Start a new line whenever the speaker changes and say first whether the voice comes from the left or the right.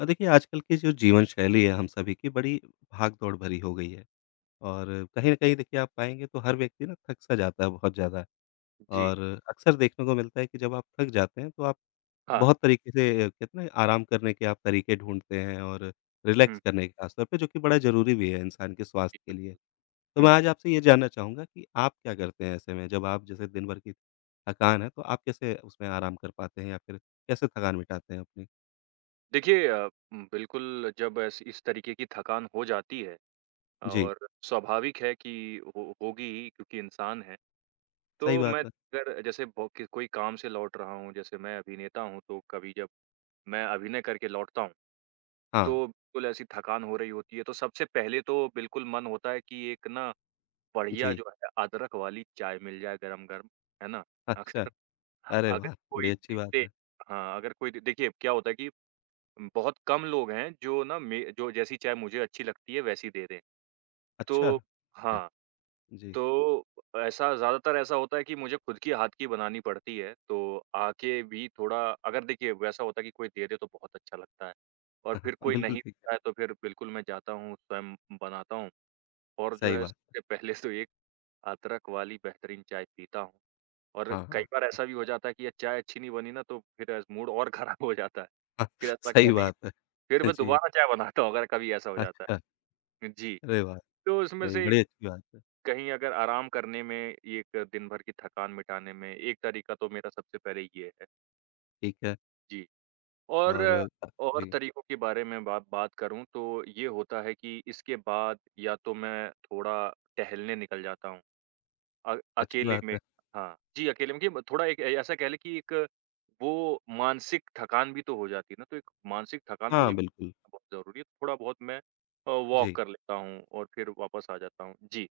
left: देखिए आजकल की जो जीवन शैली है हम सभी की बड़ी भाग-दौड़ भरी हो गई है और कहीं न कहीं देखिए आप पाएँगे तो हर व्यक्ति ना थक-सा जाता है बहुत ज़्यादा
right: जी,
left: और अक्सर देखने को मिलता है कि जब आप थक जाते हैं तो आप
right: हाँ।
left: बहुत तरीके से कहते हैं ना आराम करने के आप तरीके ढूँढते हैं और
right: हुँ,
left: रिलैक्स करने के खासतौर पे जो कि बड़ा ज़रूरी भी है इंसान के स्वास्थ्य के लिए। तो
right: हुँ।
left: मैं आज आपसे ये जानना चाहूँगा कि आप क्या करते हैं ऐसे में? जब आप जैसे दिन भर की थकान है तो आप कैसे उसमें आराम कर पाते हैं या फिर कैसे थकान मिटाते हैं अपनी?
right: देखिए बिल्कुल जब ऐस इस तरीके की थकान हो जाती है
left: जी,
right: और स्वाभाविक है कि हो होगी ही क्योंकि इंसान हैं।
left: सही
right: तो
left: बात
right: मैं
left: है।
right: अगर जैसे ब कि कोई काम से लौट रहा हूँ, जैसे मैं अभिनेता हूँ, तो कभी जब मैं अभिनय करके लौटता हूँ,
left: हाँ।
right: तो बिल्कुल ऐसी थकान हो रही होती है, तो सबसे पहले तो बिल्कुल मन होता है कि एक ना बढ़िया
left: जी,
right: जो है अदरक वाली चाय मिल जाए गरम-गरम, है ना?
left: अच्छा।
right: अक्सर
left: अरे
right: अगर
left: वाह! बड़ी
right: कोई
left: अच्छी
right: दे
left: बात
right: दे
left: है।
right: हाँ, अगर कोई दे देखिए क्या होता है कि बहुत कम लोग हैं जो ना मे जो जैसी चाय मुझे अच्छी लगती है वैसी दे दें।
left: अच्छा,
right: तो
left: अ,
right: हाँ,
left: जी।
right: तो ऐसा ज़्यादातर ऐसा होता है कि मुझे खुद की हाथ की बनानी पड़ती है, तो आके भी थोड़ा अगर देखिए वैसा होता है कि कोई दे दे तो बहुत अच्छा लगता है और
left: हाँ,
right: फिर कोई
left: बिल्कुल
right: नहीं
left: ठीक है,
right: देता है तो फिर बिल्कुल मैं जाता हूँ स्वयं बनाता हूँ और जो
left: सही
right: है
left: बात है।
right: सबसे पहले तो एक अदरक वाली बेहतरीन चाय पीता हूँ और
left: हाँ,
right: कई
left: हाँ,
right: बार ऐसा भी हो जाता है कि ये चाय अच्छी नहीं बनी ना तो फिर मूड और खराब हो जाता है।
left: हाँ,
right: फिर ऐसा लगता
left: सही
right: है नहीं
left: बात
right: फिर
left: है।
right: मैं
left: जी,
right: दोबारा चाय बनाता हूँ अगर कभी ऐसा हो जाता है।
left: अच्छा,
right: जी,
left: अरे वाह!
right: तो उसमें
left: नहीं,
right: से
left: बड़ी अच्छी बात है,
right: कहीं अगर आराम करने में एक दिन भर की थकान मिटाने में एक तरीका तो मेरा सबसे पहले ये है।
left: ठीक है
right: जी, और
left: और अ, जी,
right: तरीकों के बारे में बात बात करूँ तो ये होता है कि इसके बाद या तो मैं थोड़ा टहलने निकल जाता हूँ।
left: अच्छी
right: अकेले
left: बात
right: में
left: है।
right: हाँ, जी, अकेले में कि थोड़ा एक ए ऐसा कह लें कि एक वो मानसिक थकान भी तो हो जाती है ना, तो एक मानसिक थकान को
left: हाँ,
right: भी
left: बिल्कुल,
right: बहुत ज़रूरी है, थोड़ा बहुत मैं वॉक
left: जी।
right: कर लेता हूँ और फिर वापस आ जाता हूँ। जी,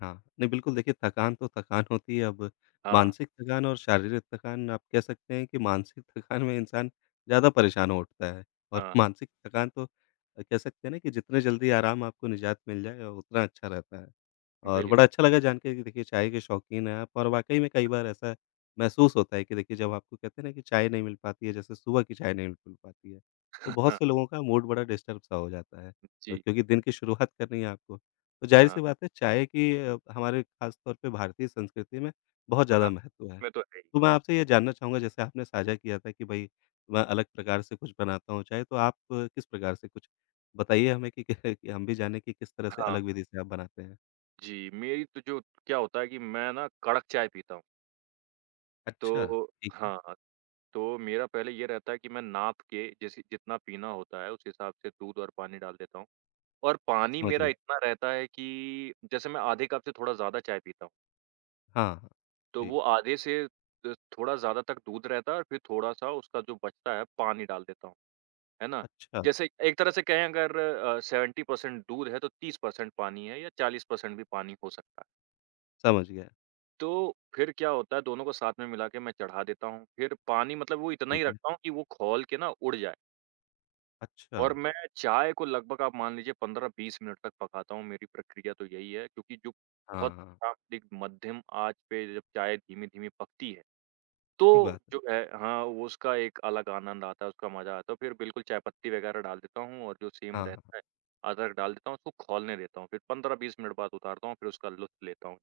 left: हाँ, नहीं बिल्कुल देखिए थकान तो थकान होती है अब
right: हाँ,
left: मानसिक थकान और शारीरिक थकान आप कह सकते हैं कि मानसिक थकान में इंसान ज़्यादा परेशान हो उठता है
right: हाँ,
left: और
right: हाँ,
left: मानसिक थकान तो कह सकते हैं ना कि जितने जल्दी आराम आपको निजात मिल जाए उतना अच्छा रहता है। और
right: बिल
left: बड़ा अच्छा लगा जान के कि देखिए चाय के शौकीन हैं आप और वाक़ई में कई बार ऐसा महसूस होता है कि देखिए जब आपको कहते हैं ना कि चाय नहीं मिल पाती है, जैसे सुबह की चाय नहीं मिल पाती है, तो बहुत
right: हाँ,
left: से लोगों का मूड बड़ा डिस्टर्ब सा हो जाता है और
right: जी,
left: क्योंकि दिन की शुरुआत करनी है आपको, तो
right: हाँ,
left: ज़ाहिर-सी बात है चाय की हमारे ख़ास तौर पे भारतीय संस्कृति में बहुत ज़्यादा
right: हाँ,
left: महत्व है।
right: मैं तो है ही।
left: तो मैं आपसे ये जानना चाहूँगा जैसे आपने साझा किया था कि भई मैं अलग प्रकार से कुछ बनाता हूँ चाय, तो आप किस प्रकार से कुछ बताइए हमें कि हम भी जानें कि किस तरह से
right: हाँ,
left: अलग विधि से आप बनाते हैं?
right: जी, मेरी तो जो क्या होता है कि मैं ना कड़क चाय पीता हूँ,
left: अच्छा,
right: तो
left: ठीक है।
right: हाँ, तो मेरा पहले ये रहता है कि मैं नाप के जैसे जितना पीना होता है, उस हिसाब से दूध और पानी डाल देता हूँ। और पानी
left: समझ
right: मेरा
left: गया।
right: इतना रहता है कि जैसे मैं आधे कप से थोड़ा ज़्यादा चाय पीता हूँ,
left: हाँ, हाँ।
right: तो
left: जी।
right: वो आधे से थोड़ा ज़्यादा तक दूध रहता है और फिर थोड़ा-सा उसका जो बचता है पानी डाल देता हूँ, है ना?
left: अच्छा,
right: जैसे एक तरह से कहें अगर 70% दूध है तो 30% पानी है या 40% भी पानी हो सकता है।
left: समझ गया।
right: तो फिर क्या होता है दोनों को साथ में मिला के मैं चढ़ा देता हूँ, फिर पानी मतलब वो इतना ही
left: ठीक है।
right: रखता हूँ कि वो खौल के ना उड़ जाए।
left: अच्छा।
right: और मैं चाय को लगभग आप मान लीजिए 15-20 मिनट तक पकाता हूँ, मेरी प्रक्रिया तो यही है क्योंकि जो
left: हाँ,
right: बहुत
left: हाँ।
right: एक मध्यम आँच पे जब चाय धीमी-धीमी पकती है,
left: ठीक
right: तो
left: बात है।
right: जो है हाँ, वो उसका एक अलग आनंद आता है, उसका मज़ा आता है। फिर बिल्कुल चाय पत्ती वगैरह डाल देता हूँ और जो सेम
left: हाँ, हाँ।
right: रहता है, अदरक डाल देता हूँ, उसको खौलने देता हूँ। फिर 15-20 मिनट बाद उतारता हूँ, फिर उसका लुत्फ़ लेता हूँ।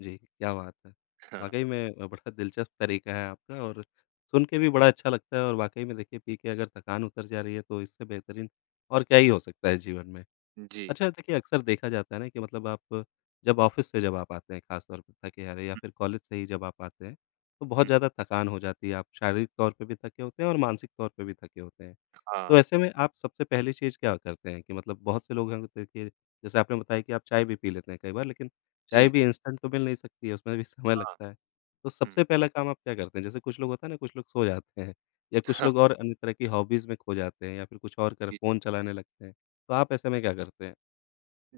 left: जी, क्या बात है। वाक़ई में बड़ा दिलचस्प तरीका है आपका और सुन के भी बड़ा अच्छा लगता है और वाक़ई में देखिए पी के अगर थकान उतर जा रही है तो इससे बेहतरीन और क्या ही हो सकता है जीवन में।
right: जी, हाँ,
left: अच्छा, देखिए अक्सर देखा जाता है ना कि मतलब आप जब ऑफ़िस से जब आप आते हैं ख़ास तौर पे थके हारे या
right: जी।
left: फिर
right: हुँ,
left: कॉलेज से ही जब आप आते हैं, तो बहुत
right: हुँ,
left: ज़्यादा थकान हो जाती है, आप शारीरिक तौर पे भी थके होते हैं और मानसिक तौर पे भी थके होते हैं।
right: हाँ,
left: तो ऐसे में आप सबसे पहली चीज़ क्या करते हैं कि मतलब बहुत से लोग हैं तो देखिए जैसे आपने बताया कि आप चाय भी पी लेते हैं कई बार लेकिन चाय
right: जी,
left: भी इंस्टेंट तो मिल नहीं सकती है, उसमें भी समय
right: हाँ,
left: लगता है। तो
right: हुँ।
left: सबसे पहला काम आप क्या करते हैं? जैसे कुछ लोग होता है ना कुछ लोग सो जाते हैं या कुछ लोग और अन्य तरह की हॉबीज़ में खो जाते हैं या फिर कुछ और कर फ़ोन चलाने लगते हैं। तो आप ऐसे में क्या करते हैं?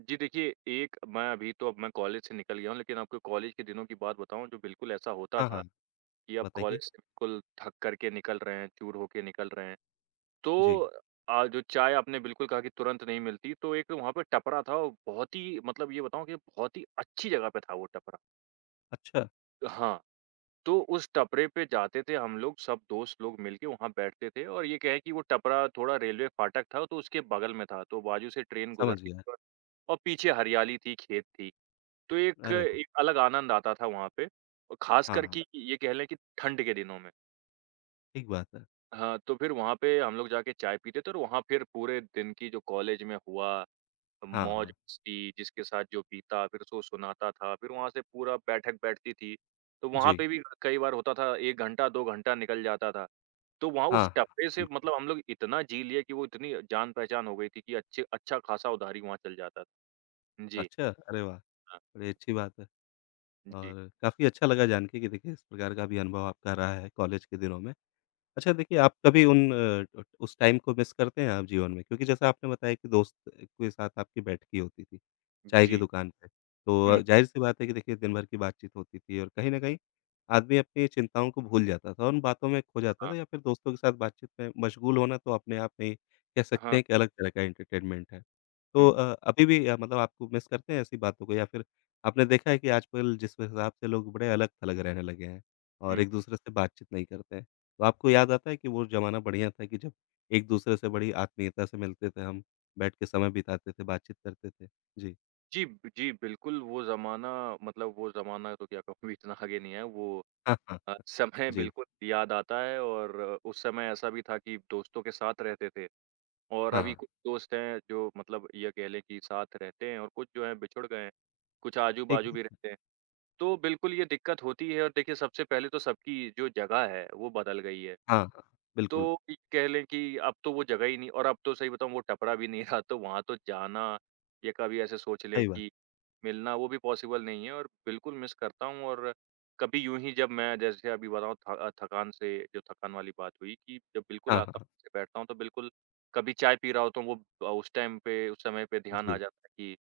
right: जी देखिए, एक मैं अभी तो अब मैं कॉलेज से निकल गया हूँ, लेकिन आपको कॉलेज के दिनों की बात बताऊँ जो बिल्कुल ऐसा होता
left: हाँ,
right: था
left: हाँ,
right: कि अब
left: बताइए?
right: कॉलेज से बिल्कुल थक कर के निकल रहे हैं, चूर होके निकल रहे हैं। तो
left: जी,
right: जो चाय आपने बिल्कुल कहा कि तुरंत नहीं मिलती, तो एक वहाँ पे टपरा था और बहुत ही मतलब ये बताऊँ कि बहुत ही अच्छी जगह पे था वो टपरा।
left: अच्छा,
right: हाँ, तो उस टपरे पे जाते थे हम लोग, सब दोस्त लोग मिल के वहाँ बैठते थे और ये कहें कि वो टपरा थोड़ा रेलवे फाटक था, तो उसके बगल में था, तो बाजू से ट्रेन
left: समझ
right: गुजरती
left: गया।
right: थी और पीछे हरियाली थी, खेत थी। तो एक
left: अरे! वाह!
right: एक अलग आनंद आता था वहाँ पे और
left: हाँ,
right: ख़ासकर
left: हाँ,
right: कि ये कह लें कि ठंड के दिनों में।
left: ठीक बात है।
right: हाँ, तो फिर वहाँ पे हम लोग जाके चाय पीते थे और वहाँ फिर पूरे दिन की जो कॉलेज में हुआ,
left: हाँ, हाँ,
right: मौज-मस्ती जिसके साथ जो बीता फिर उसको सुनाता था, फिर वहाँ से पूरा बैठक बैठती थी। तो वहाँ
left: जी,
right: पे भी कई बार होता था 1 घंटा, 2 घंटा निकल जाता था। तो वहाँ
left: हाँ,
right: उस टप्पे से
left: बिल्कुल।
right: मतलब हम लोग इतना जी लिए कि वो इतनी जान-पहचान हो गई थी कि अच्छे अच्छा ख़ासा उधारी वहाँ चल जाता था। जी,
left: अच्छा, अरे वाह!
right: हाँ।
left: बड़ी अच्छी बात है
right: जी,
left: और काफ़ी अच्छा लगा जान के कि देखिए इस प्रकार का भी अनुभव आपका रहा है कॉलेज के दिनों में। अच्छा देखिए, आप कभी उन अ, ट उस टाइम को मिस करते हैं आप जीवन में? क्योंकि जैसा आपने बताया कि दोस्त के साथ आपकी बैठकी होती थी, चाय की
right: जी।
left: दुकान पे।
right: हुँ,
left: तो ज़ाहिर-सी बात है कि देखिए दिन भर की बातचीत होती थी और कहीं न कहीं आदमी अपनी चिंताओं को भूल जाता था, उन बातों में खो जाता
right: हाँ,
left: था या फिर दोस्तों के साथ बातचीत में मशगूल होना तो अपने आप में ही कह सकते
right: हाँ,
left: हैं कि अलग तरह का एंटरटेनमेंट है।
right: हुँ,
left: तो अभी भी मतलब आपको मिस करते हैं ऐसी बातों को या फिर आपने देखा है कि आजकल जिस हिसाब से लोग बड़े अलग-थलग रहने लगे हैं और
right: हुँ।
left: एक-दूसरे से बातचीत नहीं करते हैं? तो आपको याद आता है कि वो ज़माना बढ़िया था कि जब एक-दूसरे से बड़ी आत्मीयता से मिलते थे हम, बैठ के समय बिताते थे, बातचीत करते थे? जी।
right: जी, जी, बिल्कुल वो ज़माना मतलब वो ज़माना तो क्या कहूँ इतना आगे नहीं है वो
left: हाँ, हाँ।
right: समय
left: जी।
right: बिल्कुल याद आता है और उस समय ऐसा भी था कि दोस्तों के साथ रहते थे और
left: हाँ,
right: अभी
left: हाँ।
right: कुछ दोस्त हैं जो मतलब ये कह लें कि साथ रहते हैं और कुछ जो हैं बिछुड़ गए हैं, कुछ
left: ठीक
right: आजू-बाजू भी
left: है,
right: रहते हैं। तो बिल्कुल ये दिक्कत होती है और देखिए सबसे पहले तो सबकी जो जगह है वो बदल गई है।
left: हाँ, हाँ।
right: तो
left: बिल्कुल,
right: ये कह लें कि अब तो वो जगह ही नहीं और अब तो सही बताऊँ वो टपरा भी नहीं रहा तो वहाँ तो जाना या कभी ऐसे सोच लें
left: सही बात।
right: कि मिलना वो भी पॉसिबल नहीं है और बिल्कुल मिस करता हूँ और कभी यूँ ही जब मैं जैसे अभी बताऊँ थकान से जो थकान वाली बात हुई कि जब बिल्कुल
left: हाँ,
right: आता
left: हाँ।
right: हूँ, से बैठता हूँ तो बिल्कुल कभी चाय पी रहा होता हूँ वो उस टाइम पे उस समय पे ध्यान आ
left: जी।
right: जाता है कि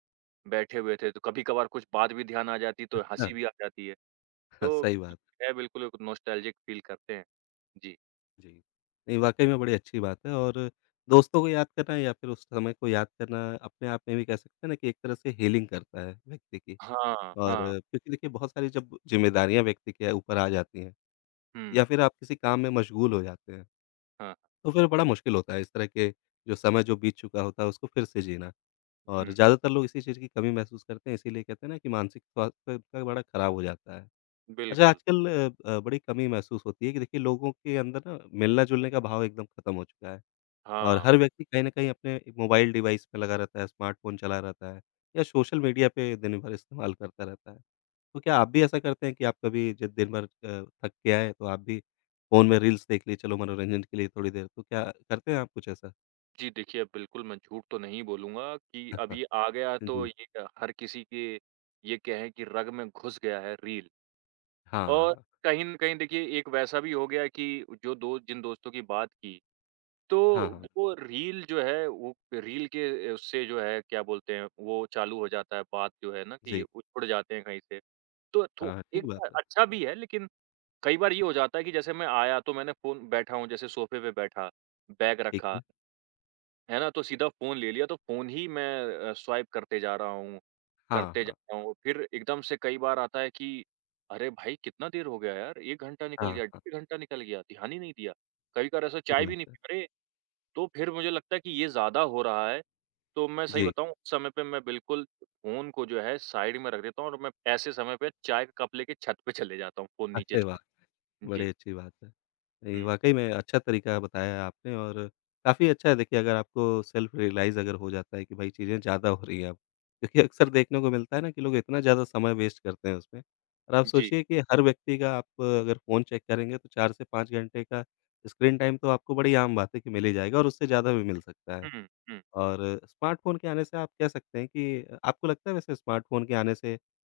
right: बैठे हुए थे, तो कभी-कभार कुछ बात भी ध्यान आ जाती है तो
left: अच्छा।
right: हँसी भी आ जाती है।
left: हाँ,
right: तो
left: सही बात।
right: है बिल्कुल एक नॉस्टैल्जिक फ़ील करते हैं। जी।
left: जी। नहीं, वाक़ई में बड़ी अच्छी बात है और दोस्तों को याद करना या फिर उस समय को याद करना अपने आप में भी कह सकते हैं ना कि एक तरह से हीलिंग करता है व्यक्ति की
right: हाँ,
left: और
right: हाँ।
left: क्योंकि देखिए बहुत सारी जब ज़िम्मेदारियाँ व्यक्ति के ऊपर आ जाती हैं
right: हुँ,
left: या फिर आप किसी काम में मशगूल हो जाते हैं
right: हाँ,
left: तो फिर बड़ा मुश्किल होता है इस तरह के जो समय जो बीत चुका होता है उसको फिर से जीना। और
right: हुँ।
left: ज़्यादातर लोग इसी चीज़ की कमी महसूस करते हैं इसीलिए कहते हैं ना कि मानसिक स्वास्थ्य इनका बड़ा ख़राब हो जाता है। अच्छा
right: बिल्कुल।
left: आजकल अ, ब बड़ी कमी महसूस होती है कि देखिए लोगों के अंदर ना मिलने-जुलने का भाव एकदम ख़त्म हो चुका है। और
right: हाँ।
left: हर व्यक्ति कहीं न कहीं अपने मोबाइल डिवाइस में लगा रहता है, स्मार्टफ़ोन चला रहता है या सोशल मीडिया पे दिन भर इस्तेमाल करता रहता है। तो क्या आप भी ऐसा करते हैं कि आप कभी जब दिन भर थक के आएँ तो आप भी फ़ोन में रील्स देख ली, चलो मनोरंजन के लिए थोड़ी देर, तो क्या करते हैं आप कुछ ऐसा?
right: जी, देखिए, बिल्कुल मैं झूठ तो नहीं बोलूँगा कि अब ये आ गया तो
left: जी।
right: ये हर किसी के ये कहें कि रग में घुस गया है रील
left: हाँ,
right: और
left: हाँ।
right: कहीं न कहीं देखिए एक वैसा भी हो गया कि जो दो जिन दोस्तों की बात की,
left: हाँ,
right: तो
left: हाँ।
right: वो रील जो है वो रील के उससे जो है क्या बोलते हैं वो चालू हो जाता है बात जो है ना कि
left: जी।
right: वो छुड़ जाते हैं कहीं से। तो थो
left: हाँ,
right: एक
left: ठीक बात
right: बार
left: है।
right: अच्छा भी है लेकिन कई बार ये हो जाता है कि जैसे मैं आया तो मैंने फ़ोन बैठा हूँ जैसे सोफ़े पे बैठा, बैग
left: ठीक
right: रखा।
left: है।
right: है ना? तो सीधा फ़ोन ले लिया तो फ़ोन ही मैं स्वाइप करते जा रहा हूँ,
left: हाँ,
right: करते जा
left: हाँ।
right: रहा हूँ। फिर एकदम से कई बार आता है कि अरे भाई! कितना देर हो गया यार, 1 घंटा निकल
left: हाँ,
right: गया,
left: हाँ।
right: 1.5 घंटा निकल गया, ध्यान ही नहीं दिया। कभी-कभार ऐसा
left: ठीक
right: चाय भी
left: बात
right: नहीं
left: है।
right: पी अरे! तो फिर मुझे लगता है कि ये ज़्यादा हो रहा है, तो मैं सही
left: जी।
right: बताऊँ उस समय पे मैं बिल्कुल फ़ोन को जो है साइड में रख देता हूँ और मैं ऐसे समय पे चाय का कप लेके छत पे चले जाता हूँ फ़ोन नीचे
left: अरे वाह!
right: छोड़ के। जी।
left: बड़ी अच्छी बात है। ये
right: हुँ।
left: वाक़ई में अच्छा तरीका बताया है आपने और काफ़ी अच्छा है देखिए अगर आपको सेल्फ रियलाइज़ अगर हो जाता है कि भाई चीज़ें ज़्यादा हो रही हैं अब। क्योंकि अक्सर देखने को मिलता है ना कि लोग इतना ज़्यादा समय वेस्ट करते हैं उसमें और आप
right: जी।
left: सोचिए कि हर व्यक्ति का आप अगर फ़ोन चेक करेंगे तो 4 से 5 घंटे का स्क्रीन टाइम तो आपको बड़ी आम बात है कि मिल ही जाएगा और उससे ज़्यादा भी मिल सकता है।
right: हुँ, हुँ।
left: और स्मार्टफ़ोन के आने से आप कह सकते हैं कि आपको लगता है वैसे स्मार्टफ़ोन के आने से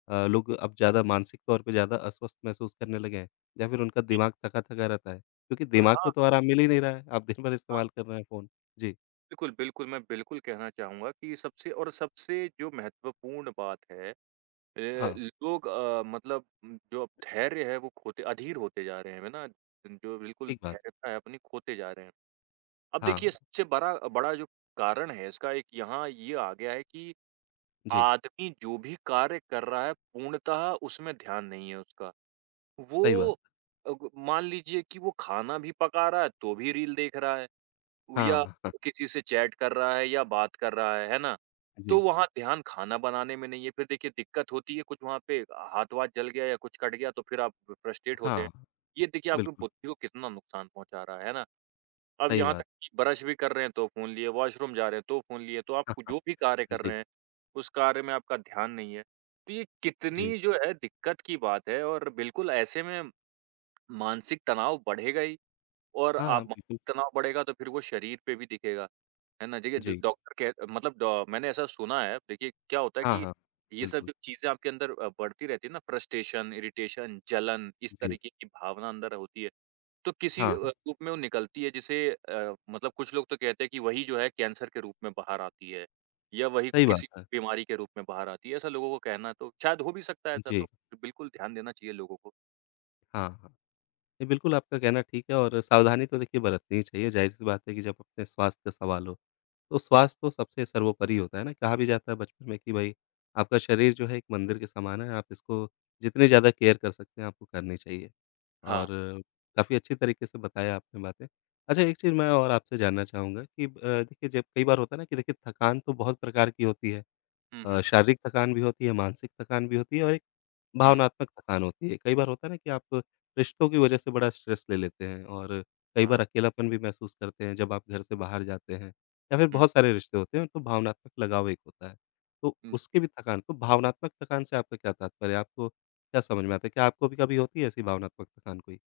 left: लोग अब ज़्यादा मानसिक तौर पे ज़्यादा अस्वस्थ महसूस करने लगे हैं? या फिर उनका दिमाग थका-थका रहता है? क्योंकि दिमाग
right: हाँ,
left: को तो आराम मिल ही नहीं रहा है, आप दिन भर
right: हाँ।
left: इस्तेमाल कर रहे हैं फ़ोन। जी,
right: बिल्कुल, बिल्कुल, मैं बिल्कुल कहना चाहूँगा कि सबसे जो महत्वपूर्ण बात है अ,
left: हाँ,
right: लोग मतलब जो अब धैर्य है वो खोते अधीर होते जा रहे हैं, है ना? जो बिल्कुल
left: ठीक बात।
right: धैर्यता है अपनी खोते जा रहे हैं। अब
left: हाँ,
right: देखिए
left: हाँ,
right: सबसे बड़ा बड़ा जो कारण है इसका एक यहाँ ये आ गया है कि
left: जी,
right: आदमी जो भी कार्य कर रहा है पूर्णतः उसमें ध्यान नहीं है उसका।
left: सही बात।
right: वो अग मान लीजिए कि वो खाना भी पका रहा है तो भी रील देख रहा है। वो या
left: हाँ, हाँ,
right: किसी से चैट कर रहा है या बात कर रहा है ना? तो
left: जी,
right: वहाँ ध्यान खाना बनाने में नहीं है, फिर देखिए दिक्कत होती है कुछ वहाँ पे हाथ-वाथ जल गया या कुछ कट गया तो फिर आप फ्रस्ट्रेट होते हैं।
left: हाँ,
right: ये देखिए आपकी
left: बिल्कुल,
right: बुद्धि को कितना नुकसान पहुँचा रहा है ना? अब
left: सही
right: यहाँ तक
left: बात।
right: कि ब्रश भी कर रहे हैं तो फ़ोन लिए, वॉशरूम जा रहे हैं तो फ़ोन लिए, तो आप
left: हाँ, हाँ,
right: जो भी कार्य कर
left: जी,
right: रहे हैं, उस कार्य में आपका ध्यान नहीं है। तो ये
left: जी,
right: कितनी जो है दिक्कत की बात है और बिल्कुल ऐसे में मानसिक तनाव बढ़ेगा ही और
left: हाँ,
right: आप
left: हाँ, बिल्कुल,
right: मानसिक तनाव बढ़ेगा तो फिर वो शरीर पे भी दिखेगा। है ना? देखिए ड
left: जी,
right: डॉक्टर कह मतलब डॉ मैंने ऐसा सुना है, देखिए क्या होता है
left: हाँ,
right: कि
left: हाँ,
right: ये सब
left: बिल्कुल,
right: जब चीज़ें आपके अंदर बढ़ती रहती है ना फ्रस्ट्रेशन, इरिटेशन, जलन इस
left: जी,
right: तरीके की भावना अंदर होती है, तो किसी
left: हाँ, हाँ,
right: रूप में वो निकलती है जिसे मतलब कुछ लोग तो कहते हैं कि वही जो है कैंसर के रूप में बाहर आती है या वही
left: सही बात
right: किसी
left: है।
right: बीमारी के रूप में बाहर आती है, ऐसा लोगों का कहना है तो शायद हो भी सकता है ऐसा तो
left: जी,
right: बिल्कुल ध्यान देना चाहिए लोगों को।
left: हाँ, हाँ। जी, बिल्कुल आपका कहना ठीक है और सावधानी तो देखिए बरतनी ही चाहिए, ज़ाहिर-सी बात है कि जब अपने स्वास्थ्य का सवाल हो, तो स्वास्थ्य तो सबसे सर्वोपरि होता है ना। कहा भी जाता है बचपन में कि भई आपका शरीर जो है एक मंदिर के समान है, आप इसको जितनी ज़्यादा केयर कर सकते हैं आपको करनी चाहिए।
right: हाँ।
left: और काफ़ी अच्छी तरीके से बताया आपने बातें। अच्छा एक चीज़ मैं और आपसे जानना चाहूँगा कि देखिए जब कई बार होता है ना कि देखिए थकान तो बहुत प्रकार की होती है
right: हुँ, हुँ।
left: शारीरिक थकान भी होती है, मानसिक थकान भी होती है और एक
right: हुँ।
left: भावनात्मक थकान होती है। कई बार होता है ना कि आप रिश्तों की वजह से बड़ा स्ट्रेस ले लेते हैं और कई बार
right: हाँ।
left: अकेलापन भी महसूस करते हैं जब आप घर से बाहर जाते हैं या फिर बहुत सारे रिश्ते होते हैं तो भावनात्मक लगाव एक होता है। तो
right: हुँ।
left: उसकी भी थकान तो भावनात्मक थकान से आपका क्या तात्पर्य है? आपको क्या समझ में आता है? क्या आपको भी कभी होती है ऐसी भावनात्मक थकान कोई?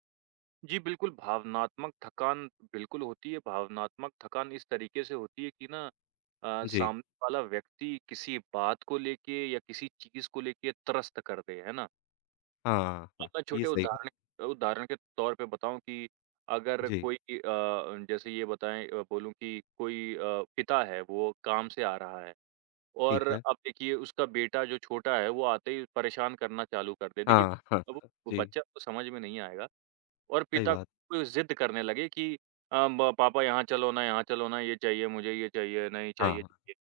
right: जी, बिल्कुल, भावनात्मक थकान बिल्कुल होती है, भावनात्मक थकान इस तरीके से होती है कि ना
left: जी।
right: सामने वाला व्यक्ति किसी बात को लेके या किसी चीज़ को लेके त्रस्त कर दे, है ना?
left: हाँ,
right: अब
left: हाँ।
right: मैं
left: ये
right: छोटे
left: सही कहा।
right: उदाहरण उदाहरण के तौर पे बताऊँ कि अगर
left: जी,
right: कोई जैसे ये बोलूँ कि कोई पिता है, वो काम से आ रहा है और
left: ठीक है।
right: अब देखिए उसका बेटा जो छोटा है, वो आते ही परेशान करना चालू कर दे। देखिए,
left: हाँ, हाँ,
right: अब
left: हाँ।
right: वो
left: जी,
right: बच्चा को समझ में नहीं आएगा और
left: सही
right: पिता
left: बात।
right: को ज़िद करने लगे कि अ, ब पापा यहाँ चलो ना, ये चाहिए मुझे, ये चाहिए, नहीं
left: हाँ,
right: चाहिए,
left: हाँ,
right: चाहिए।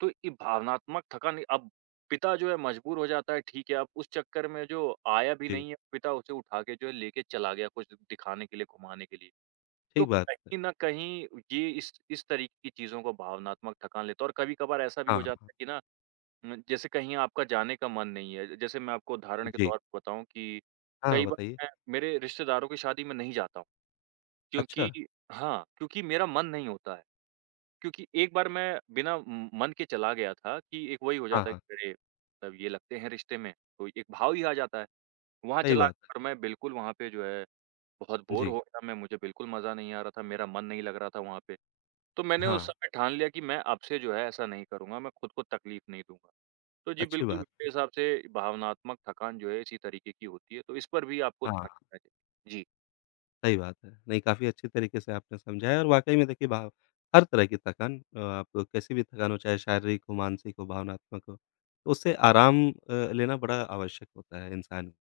right: तो ये भावनात्मक थकान अब पिता जो है मजबूर हो जाता है, ठीक है, अब उस चक्कर में जो आया भी
left: जी,
right: नहीं है, पिता उसे उठा के जो है लेके चला गया कुछ दिखाने के लिए, घुमाने के लिए। तो
left: ठीक बात है।
right: कहीं न कहीं ये इस तरीके की चीज़ों को भावनात्मक थकान लेता है और कभी-कभार ऐसा भी हो जाता
left: हाँ,
right: है कि ना जैसे कहीं आपका जाने का मन नहीं है। जैसे मैं आपको उदाहरण के
left: जी।
right: तौर पे बताऊँ कि
left: हाँ,
right: कई बार
left: बताइए।
right: मैं मेरे रिश्तेदारों की शादी में नहीं जाता हूँ। क्योंकि
left: अच्छा।
right: हाँ, क्योंकि मेरा मन नहीं होता है। क्योंकि एक बार मैं बिना म मन के चला गया था कि एक वही हो
left: हाँ,
right: जाता है
left: हाँ।
right: कि अरे! तब ये लगते हैं रिश्ते में, तो एक भाव ही आ जाता है। वहाँ
left: सही
right: चला
left: बात
right: गया,
left: है।
right: और मैं बिल्कुल वहाँ पे जो है बहुत बोर
left: जी।
right: हो गया मैं, मुझे बिल्कुल मज़ा नहीं आ रहा था, मेरा मन नहीं लग रहा था वहाँ पे। तो मैंने उस
left: हाँ,
right: समय ठान लिया कि मैं अब से जो है ऐसा नहीं करूँगा, मैं खुद को तकलीफ नहीं दूँगा। तो जी
left: अच्छी
right: बिल्कुल,
left: बात
right: मेरे
left: है।
right: हिसाब से भावनात्मक थकान जो है इसी तरीके की होती है, तो इस पर भी आपको
left: हाँ,
right: ध्यान देना चाहिए। जी,
left: सही बात है। नहीं, काफ़ी अच्छी तरीके से आपने समझाया और वाक़ई में देखिए भाव हर तरह की थकान आप कैसी भी थकान हो, चाहे शारीरिक हो, मानसिक हो, भावनात्मक हो, तो उससे आराम लेना बड़ा आवश्यक होता है इंसान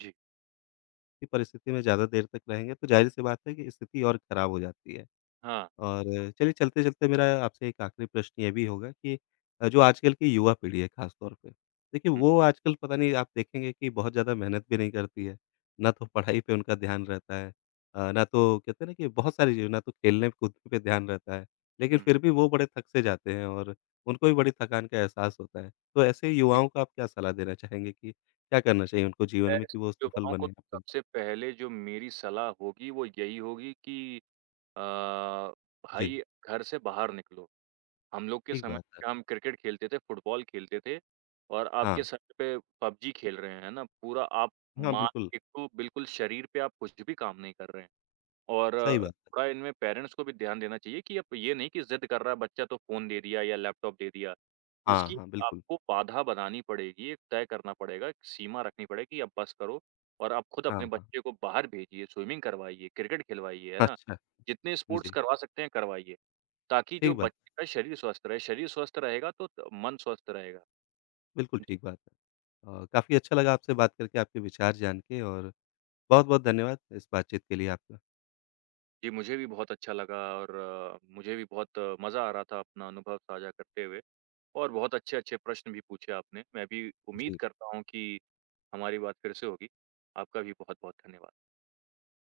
right: जी।
left: की परिस्थिति में ज़्यादा देर तक रहेंगे तो ज़ाहिर-सी बात है कि स्थिति और ख़राब हो जाती है।
right: हाँ।
left: और चलिए चलते-चलते मेरा आपसे एक आखिरी प्रश्न ये भी होगा कि जो आजकल की युवा पीढ़ी है ख़ास तौर पे, देखिए
right: हुँ,
left: वो आजकल पता नहीं आप देखेंगे कि बहुत ज़्यादा मेहनत भी नहीं करती है, ना तो पढ़ाई पे उनका ध्यान रहता है ना तो कहते हैं ना कि बहुत सारी चीज़ें ना तो खेलने-कूदने पे ध्यान रहता है, लेकिन
right: हुँ।
left: फिर भी वो बड़े थक से जाते हैं और उनको भी बड़ी थकान का एहसास होता है। तो ऐसे युवाओं को आप क्या सलाह देना चाहेंगे कि क्या करना चाहिए उनको जीवन में
right: ऐसे
left: कि वो सफल
right: युवाओं को
left: बने अपने
right: सबसे पहले जो मेरी सलाह होगी वो यही होगी कि अ,
left: जी,
right: भाई घर से बाहर निकलो। हम लोग के
left: ठीक
right: समय
left: बात है।
right: पे हम क्रिकेट खेलते थे, फुटबॉल खेलते थे और आपके
left: हाँ,
right: सर पे पबजी खेल रहे हैं ना, पूरा आप
left: हाँ
right: मान
left: बिल्कुल,
right: एक तो बिल्कुल शरीर पे आप कुछ भी काम नहीं कर रहे हैं। और
left: सही बात है।
right: थोड़ा इनमें पेरेंट्स को भी ध्यान देना चाहिए कि अब ये नहीं कि ज़िद कर रहा है बच्चा तो फ़ोन दे दिया या लैपटॉप दे दिया।
left: हाँ,
right: उसकी
left: हाँ, बिल्कुल।
right: आपको बाधा बनानी पड़ेगी, एक तय करना पड़ेगा, एक सीमा रखनी पड़ेगी, अब बस करो और आप खुद
left: हाँ,
right: अपने
left: हाँ।
right: बच्चे को बाहर भेजिए, स्विमिंग करवाइए, क्रिकेट खिलवाइए, है ना?
left: अच्छा,
right: जितने स्पोर्ट्स
left: जी।
right: करवा सकते हैं करवाइए, ताकि जो
left: ठीक बात,
right: बच्चे का शरीर स्वस्थ रहे, शरीर स्वस्थ रहेगा तो त मन स्वस्थ रहेगा।
left: बिल्कुल ठीक बात है। और काफ़ी अच्छा लगा आपसे बात करके, आपके विचार जान के और बहुत-बहुत धन्यवाद इस बातचीत के लिए आपका।
right: जी, मुझे भी बहुत अच्छा लगा और मुझे भी बहुत मज़ा आ रहा था अपना अनुभव साझा करते हुए। और बहुत अच्छे-अच्छे प्रश्न भी पूछे आपने। मैं भी उम्मीद
left: जी।
right: करता हूँ कि हमारी बात फिर से होगी। आपका भी बहुत-बहुत धन्यवाद।